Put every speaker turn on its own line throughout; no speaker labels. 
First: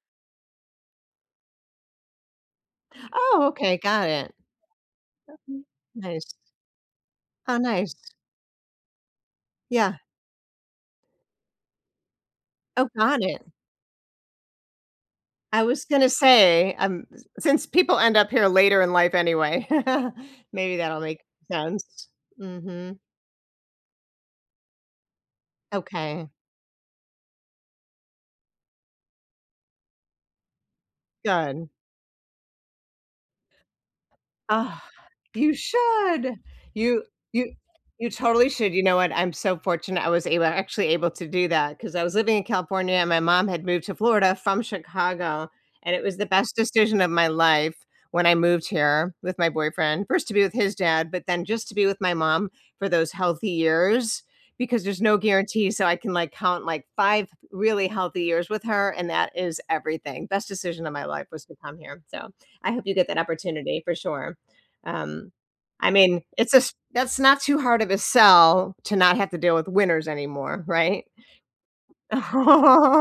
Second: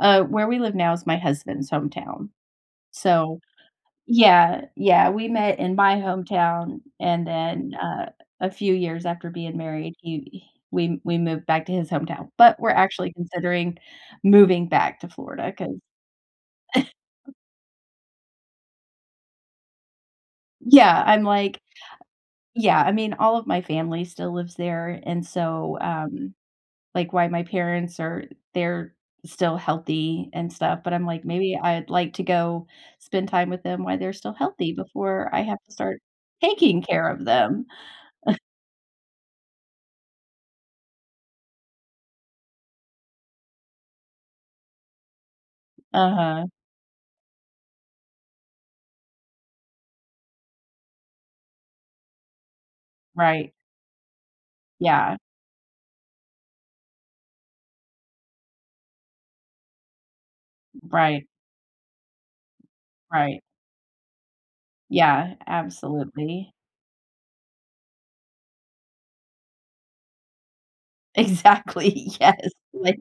Uh, where we live now is my husband's hometown. So
Oh, okay, got it.
Yeah, yeah, we met
[unintelligible]
in my
Nice.
hometown, and
Aw,
then,
nice.
uh, a few years after being married,
Yeah.
he we we moved back to his hometown. But, we're
Oh,
actually
got it.
considering moving back to Florida
I
'cause
was gonna say, um since people end up here later in life anyway. Maybe that'll
Yeah,
make
I'm like
sense.
yeah, I
Mhm.
mean, all of my family still lives there. And so,
Okay.
um like, while my parents are they're still healthy and stuff, but I'm like, maybe
Good.
I'd like to go spend time with them while they're still healthy
Ah,
before I
you
have to start
should!
taking
you
care of
you
them.
you totally should you know what? I'm so fortunate I was able a actually able to do that, 'cause I was living in California and my mom had moved to Florida from Chicago, and it was the
Uh-huh.
best decision of my life when I moved here with my boyfriend. First, to be with his dad, but then just to be with my mom for those healthy
Right.
years, because there's
Yeah.
no guarantee, so, I can, like, count like 5 really healthy years with her, and that is everything. Best decision of my
Right.
life was to come here, so, I hope you get that
Right.
opportunity, for sure. Um,
Yeah,
I mean,
absolutely.
it's a s that's not too hard of a sell to not have to deal with winters anymore, right?
Exactly, yes, like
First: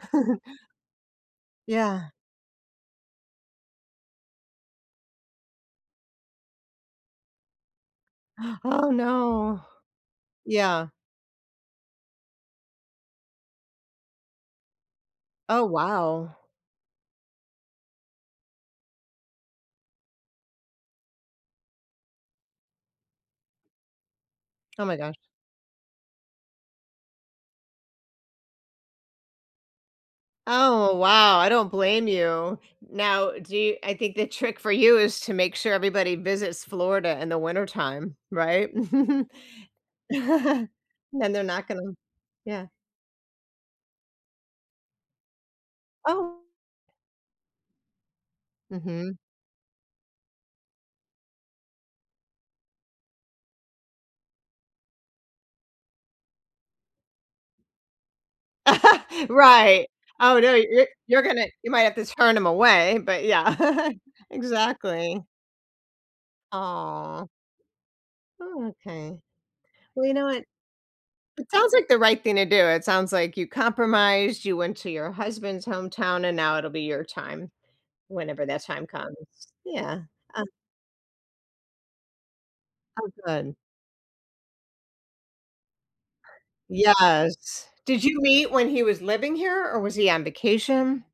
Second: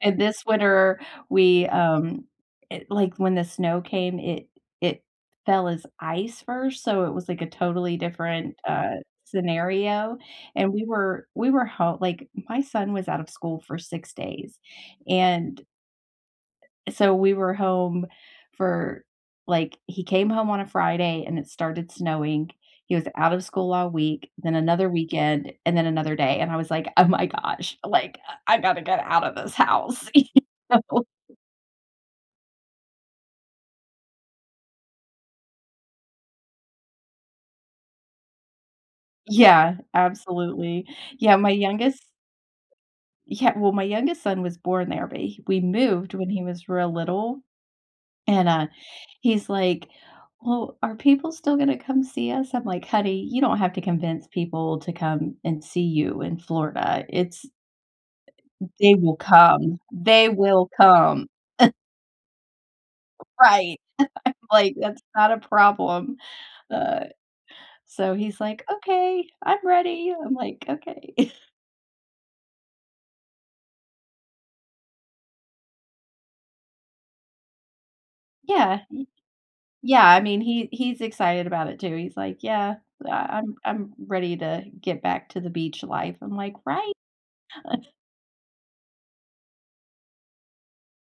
and this winter, we,
Yeah.
um it like when the snow came, it it fell as ice first, so it was, like, a totally different,
Oh,
uh,
no.
scenario, and, we
Yeah.
were we were ho like, my son was out of school for 6 days. And
Oh, wow.
so we were home for like, he came home on a Friday, and it started snowing. He was out of school all week, then
Oh
another
my gosh.
weekend, and then another day. And, I was like, "Oh my gosh," like, "I I gotta get out of this house," you
Oh
know?
wow, I don't blame you. Now do y I think the trick for you is to make sure everybody visits Florida in the wintertime, right?
Yeah, absolutely.
Then
Yeah,
they're
my
not gonna
youngest
yeah.
yeah well, my youngest son was born there, but h we moved when he
Oh.
was real little. And, uh,
Mhm.
he's like, "Well, are people still gonna come see us?" I'm like, "Honey, you don't have to convince people to come and see you in Florida, it's" Uh eh "they will come.
Right.
They
Oh, no,
will
you're you're
come."
gonna you might have to turn 'em away, but yeah.
Right. I'm like, "That's
Exactly.
not a problem." Uh,
Aw.
so he's like,
Oh, okay.
"Okay. I'm
Well,
ready,"
you know
I'm
what?
like, "Okay."
It sounds like the right thing to do, it sounds like you compromised, you went to your husband's hometown, and now it'll be your time, whenever that
Yeah,
time
y
comes. Yeah,
yeah, I mean,
uh
he he's excited about it too, he's like, "Yeah.
Oh,
I I I'm
good.
I'm ready to get back to the beach life," I'm like, "Right?"
Yes. Did you meet when he was living here, or was he on vacation?